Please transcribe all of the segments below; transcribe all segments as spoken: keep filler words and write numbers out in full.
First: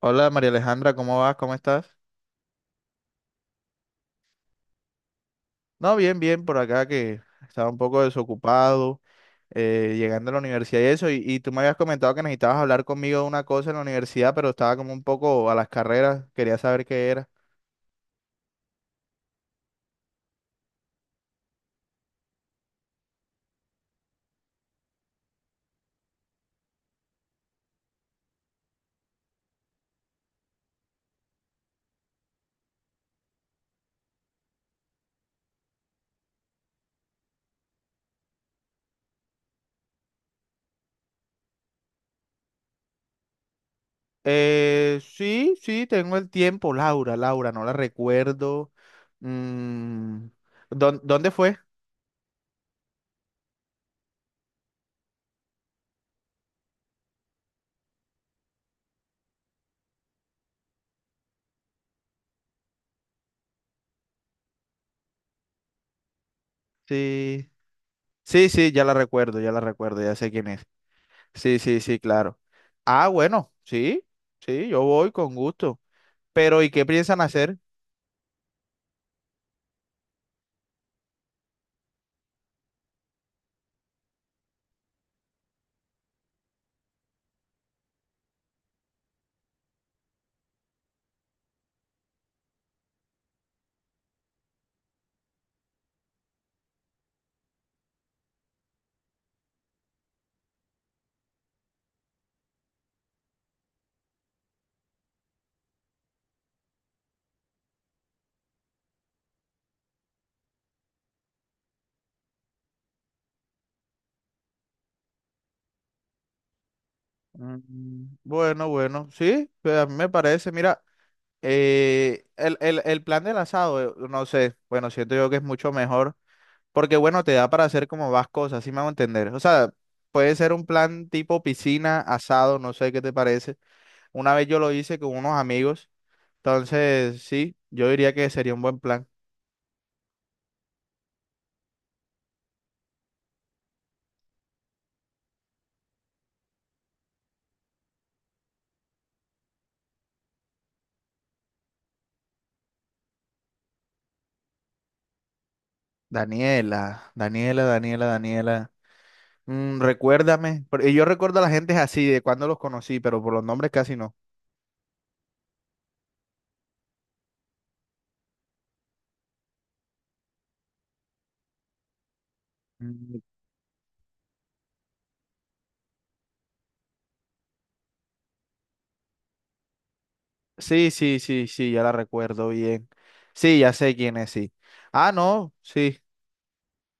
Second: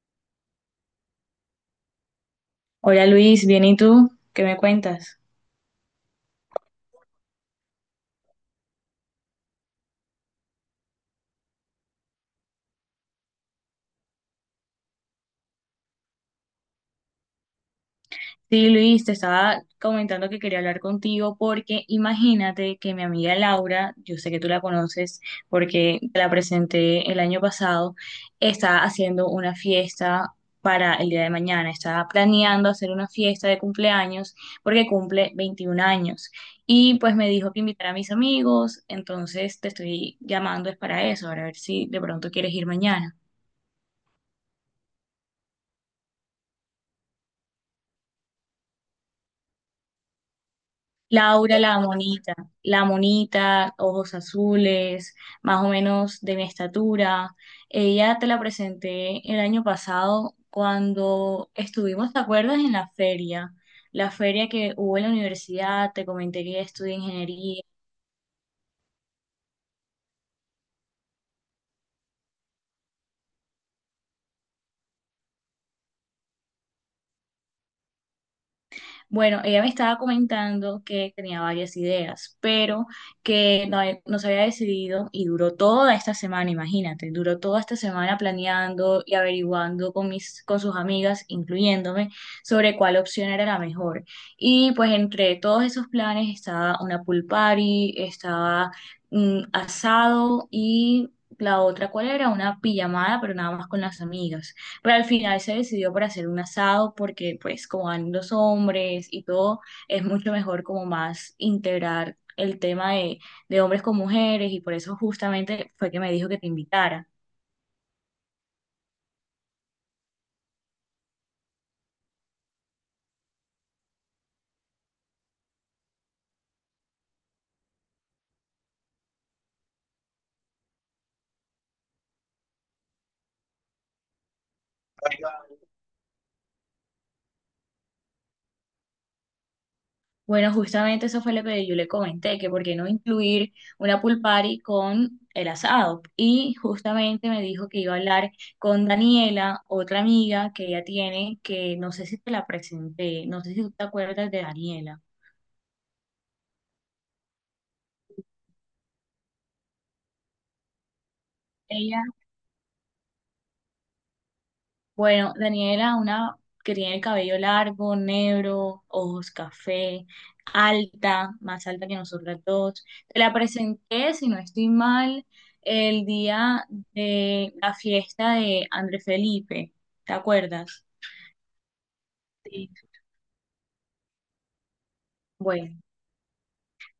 Hola María Alejandra, ¿cómo vas? ¿Cómo estás? Hola Luis, bien, ¿y tú? ¿Qué me cuentas? No, bien, bien, por acá que estaba un poco desocupado, eh, llegando a la universidad y eso, y, y tú me habías comentado que necesitabas hablar conmigo de una cosa en la universidad, pero estaba como un poco a las carreras, quería saber qué era. Sí, Luis, te estaba comentando que quería hablar contigo porque imagínate que mi amiga Laura, yo sé que tú la conoces porque te la presenté el año pasado, está haciendo una fiesta para el día de mañana, está planeando hacer una fiesta de cumpleaños porque cumple veintiún años y pues me dijo que invitara a mis amigos, entonces te estoy llamando es para eso, para ver si de pronto quieres ir mañana. Eh, sí, sí, tengo el tiempo. Laura, Laura, no la recuerdo. Mm, ¿dón- ¿dónde fue? Laura la monita, la monita, ojos azules, más o menos de mi estatura. Ella te la presenté el año pasado cuando estuvimos, ¿te acuerdas? En la feria, la feria que hubo en la universidad, te comenté que ella estudia Sí, ingeniería. sí, sí, ya la recuerdo, ya la recuerdo, ya sé quién es. Sí, sí, sí, claro. Ah, bueno, sí, sí, yo voy con gusto. Pero, ¿y qué piensan hacer? Bueno, ella me estaba comentando que tenía varias ideas, pero que no, he- no se había decidido y duró toda esta semana, imagínate, duró toda esta semana planeando y averiguando con mis, con sus amigas, incluyéndome, sobre cuál opción era la mejor. Y pues entre todos esos planes estaba una pool party, estaba mm, asado y la otra, ¿cuál era? Una pijamada, pero nada más con las amigas. Pero al final se decidió por hacer un asado porque pues como van los hombres y todo, es mucho mejor como más integrar el tema de, de hombres con mujeres y por eso justamente fue que me dijo que te invitara. Mm, bueno, bueno, sí, pues a mí me parece, mira, eh, el, el- el plan del asado, eh, no sé, bueno, siento yo que es mucho mejor, porque bueno, te da para hacer como más cosas, así me hago entender. O sea, puede ser un plan tipo piscina, asado, no sé qué te parece. Una vez yo lo hice con unos amigos, entonces sí, yo diría que sería un buen plan. Bueno, justamente eso fue lo que yo le comenté, que por qué no incluir una pool party con el asado. Y justamente me dijo que iba a hablar con Daniela, otra amiga que ella tiene, que no sé si te la presenté, no sé si tú te acuerdas de Daniela. Daniela, Daniela, Daniela, Daniela. Mm, recuérdame, por- y yo recuerdo a la gente Ella así, de cuando los conocí, pero por los nombres casi no. Bueno, Daniela, una que tiene el cabello largo, negro, ojos café, alta, más alta que nosotras dos. Mm, Te la presenté, si no estoy mal, el día de la fiesta de André Felipe. ¿Te acuerdas? sí, sí, sí, sí, ya la recuerdo Sí. bien. Sí, ya sé quién es, sí. Ah, no, Bueno. sí.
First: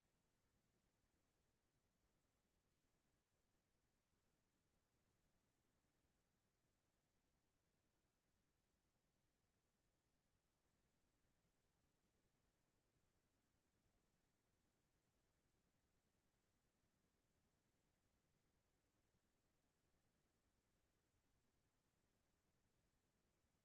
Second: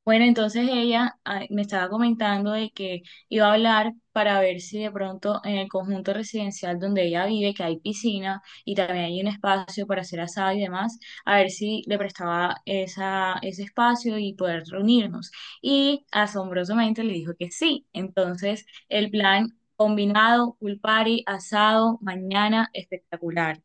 Bueno, entonces ella ah, me estaba comentando de que iba a hablar para ver si de pronto en el conjunto residencial donde ella vive, que hay piscina y también hay un espacio para hacer asado y demás, a ver si le prestaba esa, ese espacio y poder reunirnos. Y asombrosamente le dijo que sí. Entonces, el plan combinado, pool party, asado, mañana, espectacular.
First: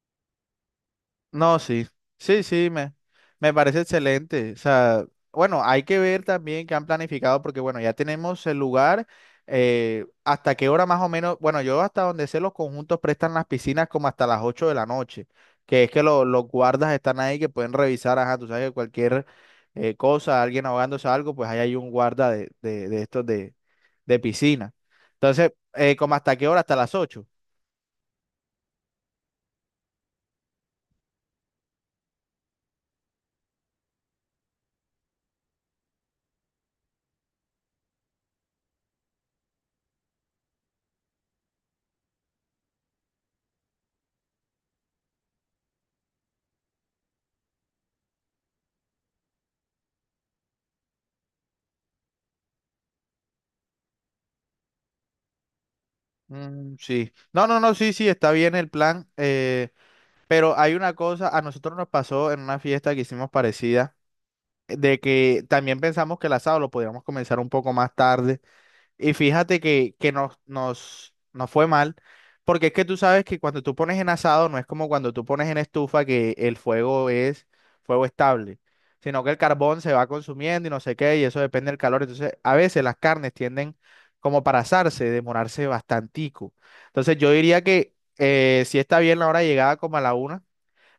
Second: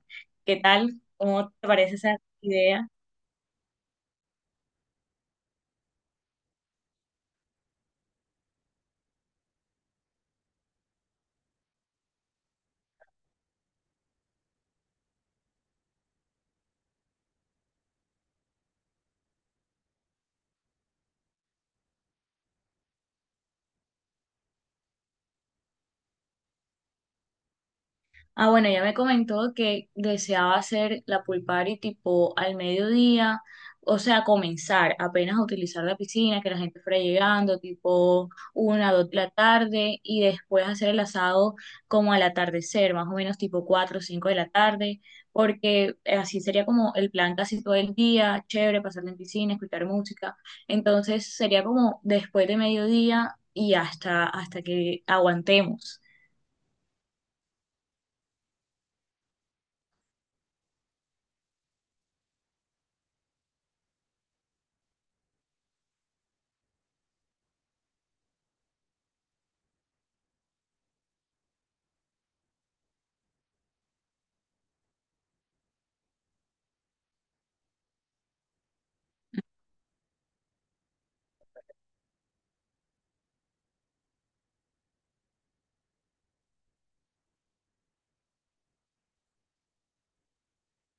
¿Qué tal? ¿Cómo No, te sí, parece esa sí, sí, idea? me, me parece excelente. O sea, bueno, hay que ver también qué han planificado porque, bueno, ya tenemos el lugar, eh, hasta qué hora más o menos, bueno, yo hasta donde sé los conjuntos prestan las piscinas como hasta las ocho de la noche, que es que lo- los guardas están ahí que pueden revisar, ajá, tú sabes que cualquier eh, cosa, alguien ahogándose a algo, pues ahí hay un guarda de, de, de estos de, de piscina. Entonces, eh, como hasta qué hora, hasta las ocho. Ah, bueno, ya me comentó que deseaba hacer la pool party tipo al mediodía, o sea, comenzar apenas a utilizar la piscina, que la gente fuera llegando, tipo una, dos de la tarde, y después hacer el asado como al atardecer, más o menos tipo cuatro o cinco de la tarde, porque así sería como el plan casi todo el día, chévere, pasar en piscina, escuchar música. Entonces sería como después de mediodía y hasta, hasta que aguantemos. Mm, sí. No, no, no, sí, sí, está bien el plan. eh, Pero hay una cosa, a nosotros nos pasó en una fiesta que hicimos parecida, eh, de que también pensamos que el asado lo podíamos comenzar un poco más tarde. Y fíjate que, que nos, nos, nos fue mal, porque es que tú sabes que cuando tú pones en asado no es como cuando tú pones en estufa que el fuego es fuego estable, sino que el carbón se va consumiendo y no sé qué, y eso depende del calor. Entonces, a veces las carnes tienden como para asarse, demorarse bastantico. Entonces, yo diría que eh, si está bien la hora de llegada como a la una,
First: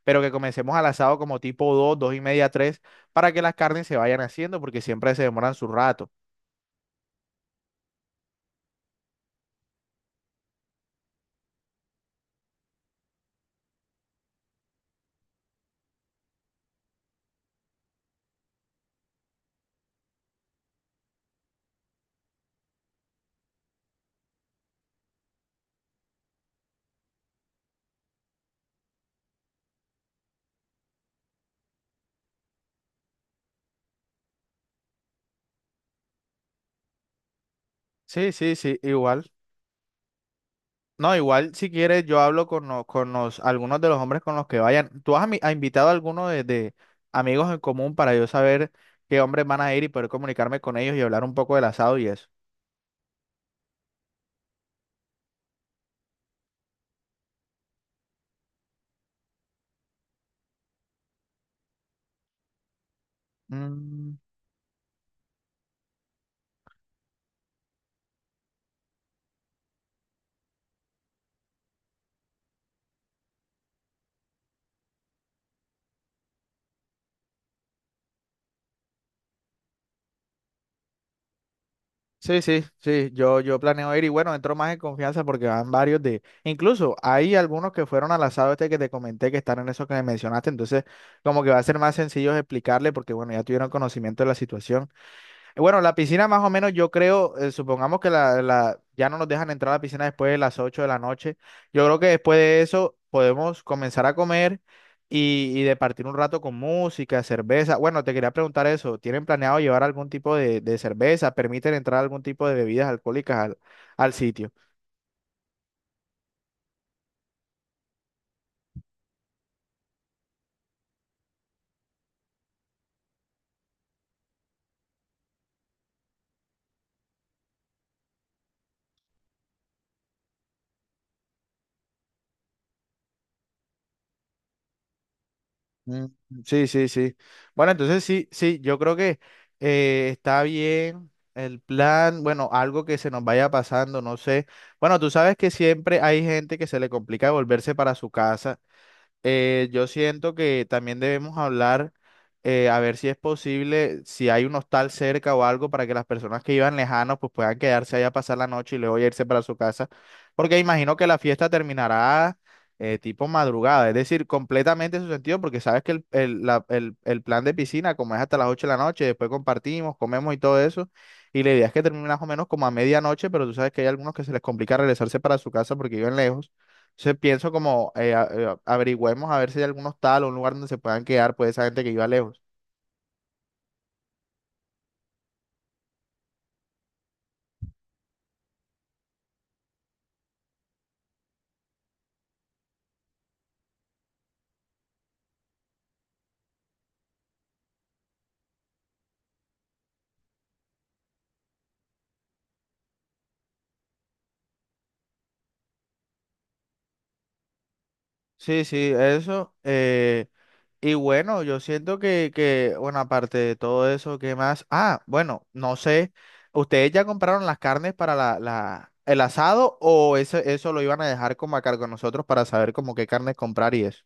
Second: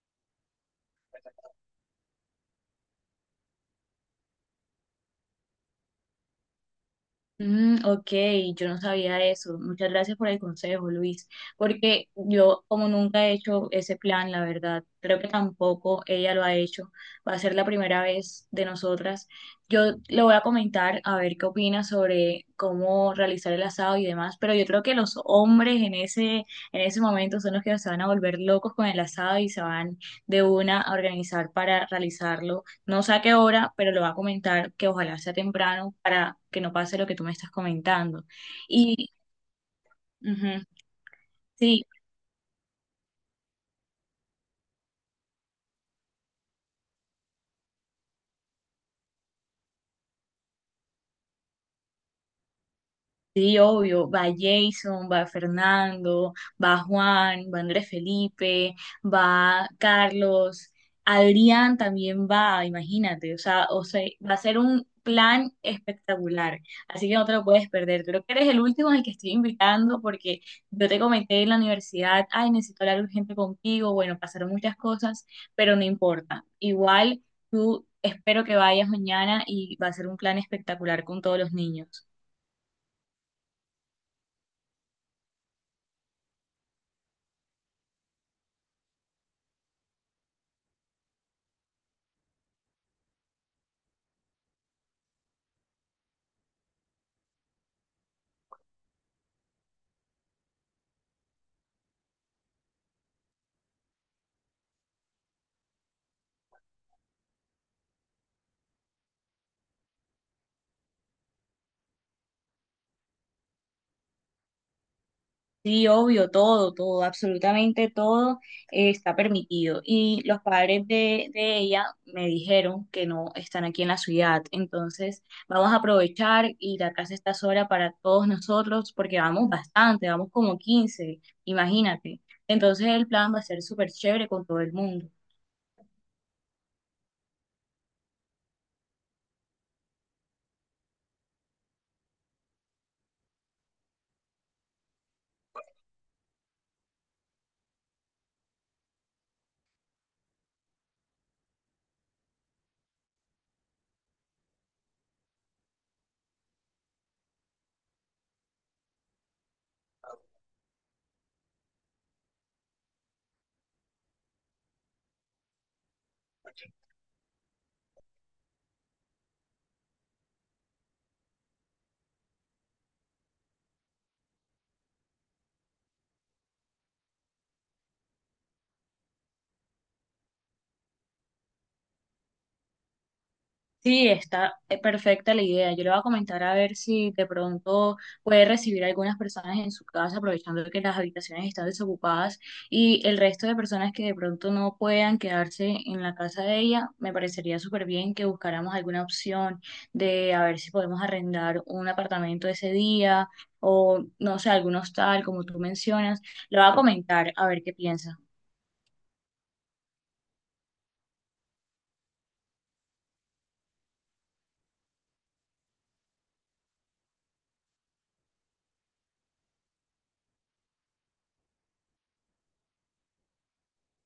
pero que comencemos al asado como tipo dos, dos y media, tres, para que las carnes se vayan haciendo, porque siempre se demoran su rato. Mm, ok, yo no sabía eso. Muchas gracias por el consejo, Luis, porque yo como nunca he hecho ese plan, la verdad, creo que tampoco ella lo ha hecho. Va a ser la primera vez de nosotras. Yo le voy a comentar a ver qué opina sobre cómo realizar el asado y demás, pero yo creo que los hombres en ese, en ese momento son los que se van a volver locos con el asado y se van de una a organizar para realizarlo no sé a qué hora, pero le voy a comentar que ojalá sea temprano para que no pase lo que tú me estás comentando. Sí, sí, sí, Y igual. ujú, No, igual si sí, quieres yo hablo con, lo- con los, algunos de los hombres con los que vayan. ¿Tú has, ami- has invitado a alguno de, de amigos en común para yo saber qué hombres van a ir y poder comunicarme con ellos y hablar un poco del asado y eso? sí, obvio, va Jason, va Fernando, va Juan, va Andrés Felipe, va Carlos, Adrián también va, imagínate, o sea, o sea, Mm, va a ser un plan espectacular, así que no te lo puedes perder. Creo que eres el último al que estoy invitando porque yo te comenté en la universidad, ay, necesito hablar urgente contigo, bueno, pasaron muchas cosas, pero no importa, igual tú espero que vayas mañana y va a ser un plan espectacular con todos los niños. sí, sí, sí, yo, yo planeo ir y bueno, entro más en confianza porque van varios de, incluso hay algunos que fueron al asado este que te comenté que están en eso que me mencionaste, entonces como que va a ser más sencillo explicarle porque bueno, ya tuvieron conocimiento de la situación. Bueno, la piscina más o menos yo creo, eh, supongamos que la, la- ya no nos dejan entrar a la piscina después de las ocho de la noche. Yo creo que después de eso podemos comenzar a comer y, y de partir un rato con música, cerveza. Bueno, te quería preguntar eso. ¿Tienen planeado llevar algún tipo de, de cerveza? ¿Permiten entrar algún tipo de bebidas alcohólicas al, al sitio? Sí, obvio, todo, todo, absolutamente todo eh, está permitido. Y los padres de, de ella me dijeron que no están aquí en la ciudad. Entonces, vamos a aprovechar y la casa está sola para todos nosotros porque vamos bastante, vamos como quince imagínate. Entonces, el plan va a ser súper chévere con todo el mundo. Mm, sí, sí, sí. Bueno, entonces sí, sí, yo creo que eh, está bien el plan, bueno, algo que se nos vaya pasando, no sé. Bueno, tú sabes que siempre hay gente que se le complica volverse para su casa. Eh, yo siento que también debemos hablar, eh, a ver si es posible, si hay un hostal cerca o algo para que las personas que iban lejanos pues puedan quedarse allá a pasar la noche y luego ya irse para su casa, porque imagino que la fiesta terminará eh, tipo madrugada, es decir, completamente en su sentido, porque sabes que el, el- la- el- el plan de piscina, como es hasta las ocho de la noche, después compartimos, comemos y todo eso, y la idea es que termine más o menos como a medianoche, pero tú sabes que hay algunos que se les complica regresarse para su casa porque viven lejos. Entonces pienso como eh, a- eh, averigüemos a ver si hay algún hostal o un lugar donde se puedan quedar pues esa gente que iba lejos. Sí, está eh, perfecta la idea. Yo le voy a comentar a ver si de pronto puede recibir a algunas personas en su casa, aprovechando que las habitaciones están desocupadas y el resto de personas que de pronto no puedan quedarse en la casa de ella, me parecería súper bien que buscáramos alguna opción de a ver si podemos arrendar un apartamento ese día o no sé, algún hostal, como tú mencionas. Le voy a comentar a ver qué piensa. Sí, sí, eso. Eh, y bueno, yo siento que, que, bueno, aparte de todo eso, ¿qué más? Ah, bueno, no sé, ¿ustedes ya compraron las carnes para la, la, el asado o eso, eso lo iban a dejar como a cargo de nosotros para saber como qué carnes comprar y eso?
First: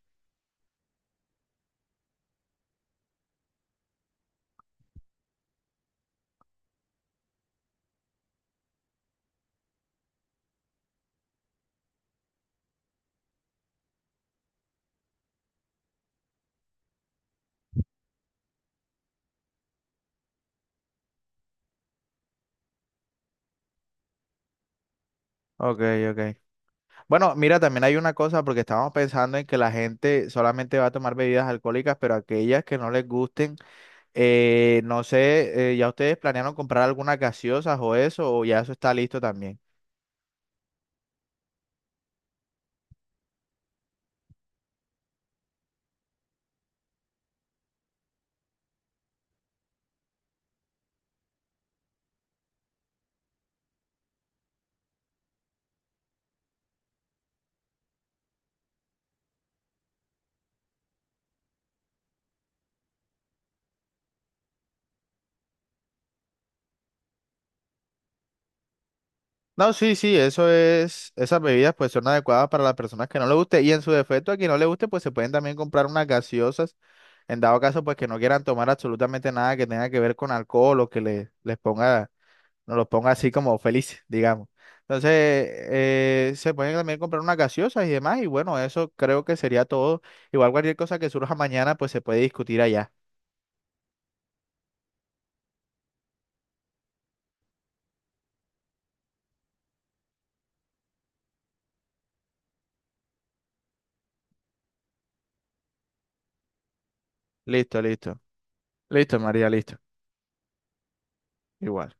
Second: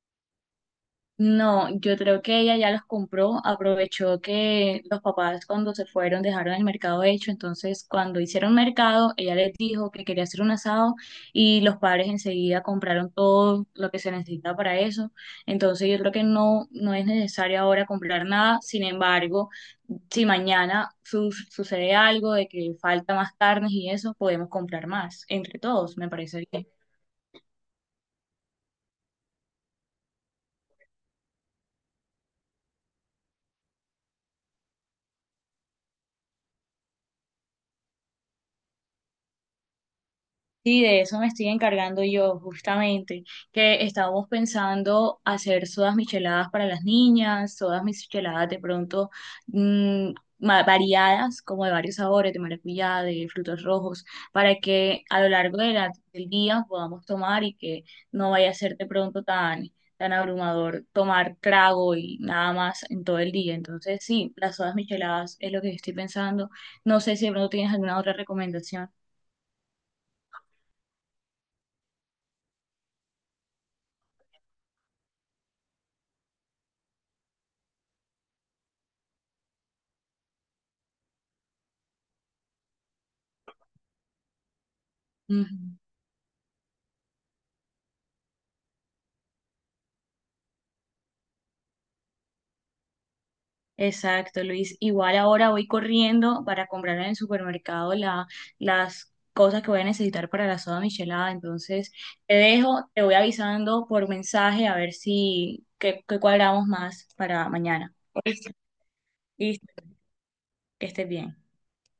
No, yo creo que ella ya los compró, aprovechó que los papás cuando se fueron dejaron el mercado hecho, entonces cuando hicieron mercado, ella les dijo que quería hacer un asado y los padres enseguida compraron todo lo que se necesita para eso, entonces yo creo que no, no es necesario ahora comprar nada, sin embargo, si mañana su- sucede algo de que falta más carnes y eso, podemos comprar más, entre Ok, todos, me ok. parece bien. Bueno, mira, también hay una cosa porque estábamos pensando en que la gente solamente va a tomar bebidas alcohólicas, pero aquellas que no les gusten. Eh, no sé, eh, ¿ya ustedes planearon comprar algunas gaseosas o eso, o ya eso está listo también? Sí, de eso me estoy encargando yo, justamente, que estábamos pensando hacer sodas micheladas para las niñas, sodas micheladas de pronto mm, ma- variadas, como de varios sabores, de maracuyá, de frutos rojos, para que a lo largo de la- del día podamos tomar y que no vaya a ser de pronto tan, tan abrumador tomar trago y nada más en todo el día. Entonces, sí, las sodas micheladas es lo que estoy pensando. No sé si de pronto tienes alguna otra recomendación. No, sí, sí, eso es, esas bebidas pues son adecuadas para las personas que no le guste y en su defecto a quien no le guste pues se pueden también comprar unas gaseosas en dado caso pues que no quieran tomar absolutamente nada que tenga que ver con alcohol o que le, les ponga, no los ponga así como felices, digamos. Entonces, eh, se pueden también comprar unas gaseosas y demás y bueno, eso creo que sería todo. Igual cualquier cosa que surja mañana pues se puede discutir allá. Exacto, Luis. Igual ahora voy corriendo para comprar en el supermercado la, las cosas que voy a necesitar para la soda michelada. Entonces, te dejo, te voy avisando por mensaje a ver si qué, qué cuadramos más para Listo, mañana. listo. Listo, María, listo. Listo, que estés bien. Igual.